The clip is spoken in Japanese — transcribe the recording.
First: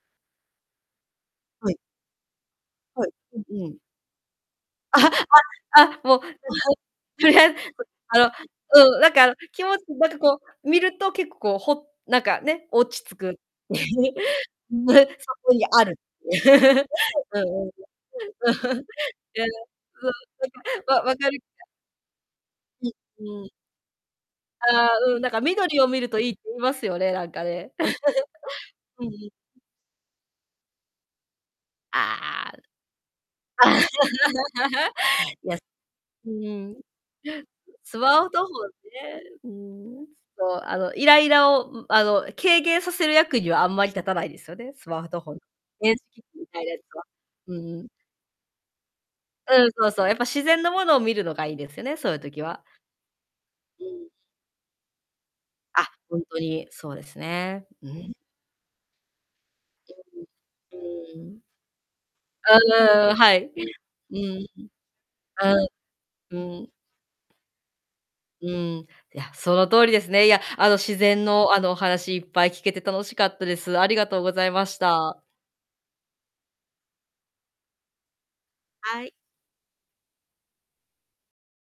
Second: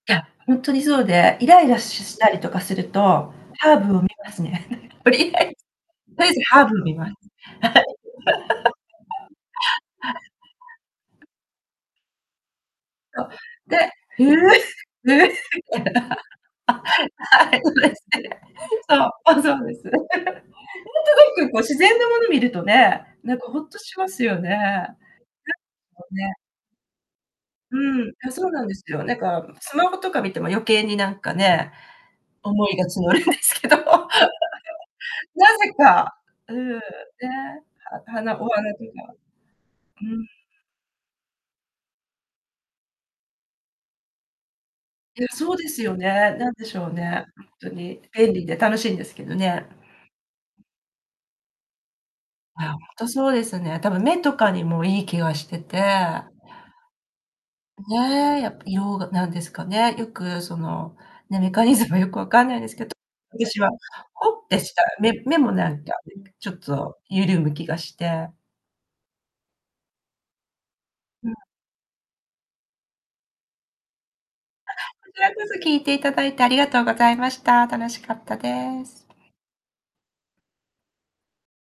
いや、ほんとにそうで、イライはラい。ししたりとかするはい、と、うんうハん。ーブを見ますね。とりあ えあ、あ、ずもうといずハー ブ見ます。はとい。りあえぶあの、うん、なんか、あの、気持ち、なん かはい。こう、見ると結構こう、ほなんか、ね、落ち着そう、く、で そこにある。うんはい。うんうん。そうですね。ね。うん、そう、も、そうです。ほんと、うん。なんか、ま、分かる気なんか、こう、が自然なもの見るとうね、なんん、うかん。ホッとしますよね。ぐああ、うん、なんか緑を見んるとといいっね。て言いますよね、なんかね。うん、あ、そうなんで すよ。うんうなんん。か、むスマホとか見ても余計になんかね、ああ。思いが募るんですけど。な いやぜか、うううん、ね、ん。スはワオ花トおホン花とか。ね。ううん。んうんうん。そう。あの、イライラを、ん、あの、軽減させる役にはあんまり立たないですよね。スマートいや、ホン。そうです電よ子機器ね。み何たでいなしやょうつは。ね、うんほんとうん。に。便利で楽しいんですけどうね。ん、そうそう。やっぱ自然のものを見るのがいいですよね、そういう時は。あ、ほんとそうですね、う多分ん。目とかにもいい気がしててあ、ほんとにそうですね。うん。ね、やっぱようがなんですかね、よくそうんの、うん。うね、ん。メカニズムよく分かんないですけど、うーん、はい。私いや、はうんうホん。ッてした、目目もああ。なんかうちょっん。と緩む気がして。うん、いや、その通りですね、いや、あの、自然うん。の、あの、お話いっぱい聞けて楽しかったです。ありがとうございまあ、しこちた。らこそ聞いていただいてありがとうございました。楽しかったです。はい。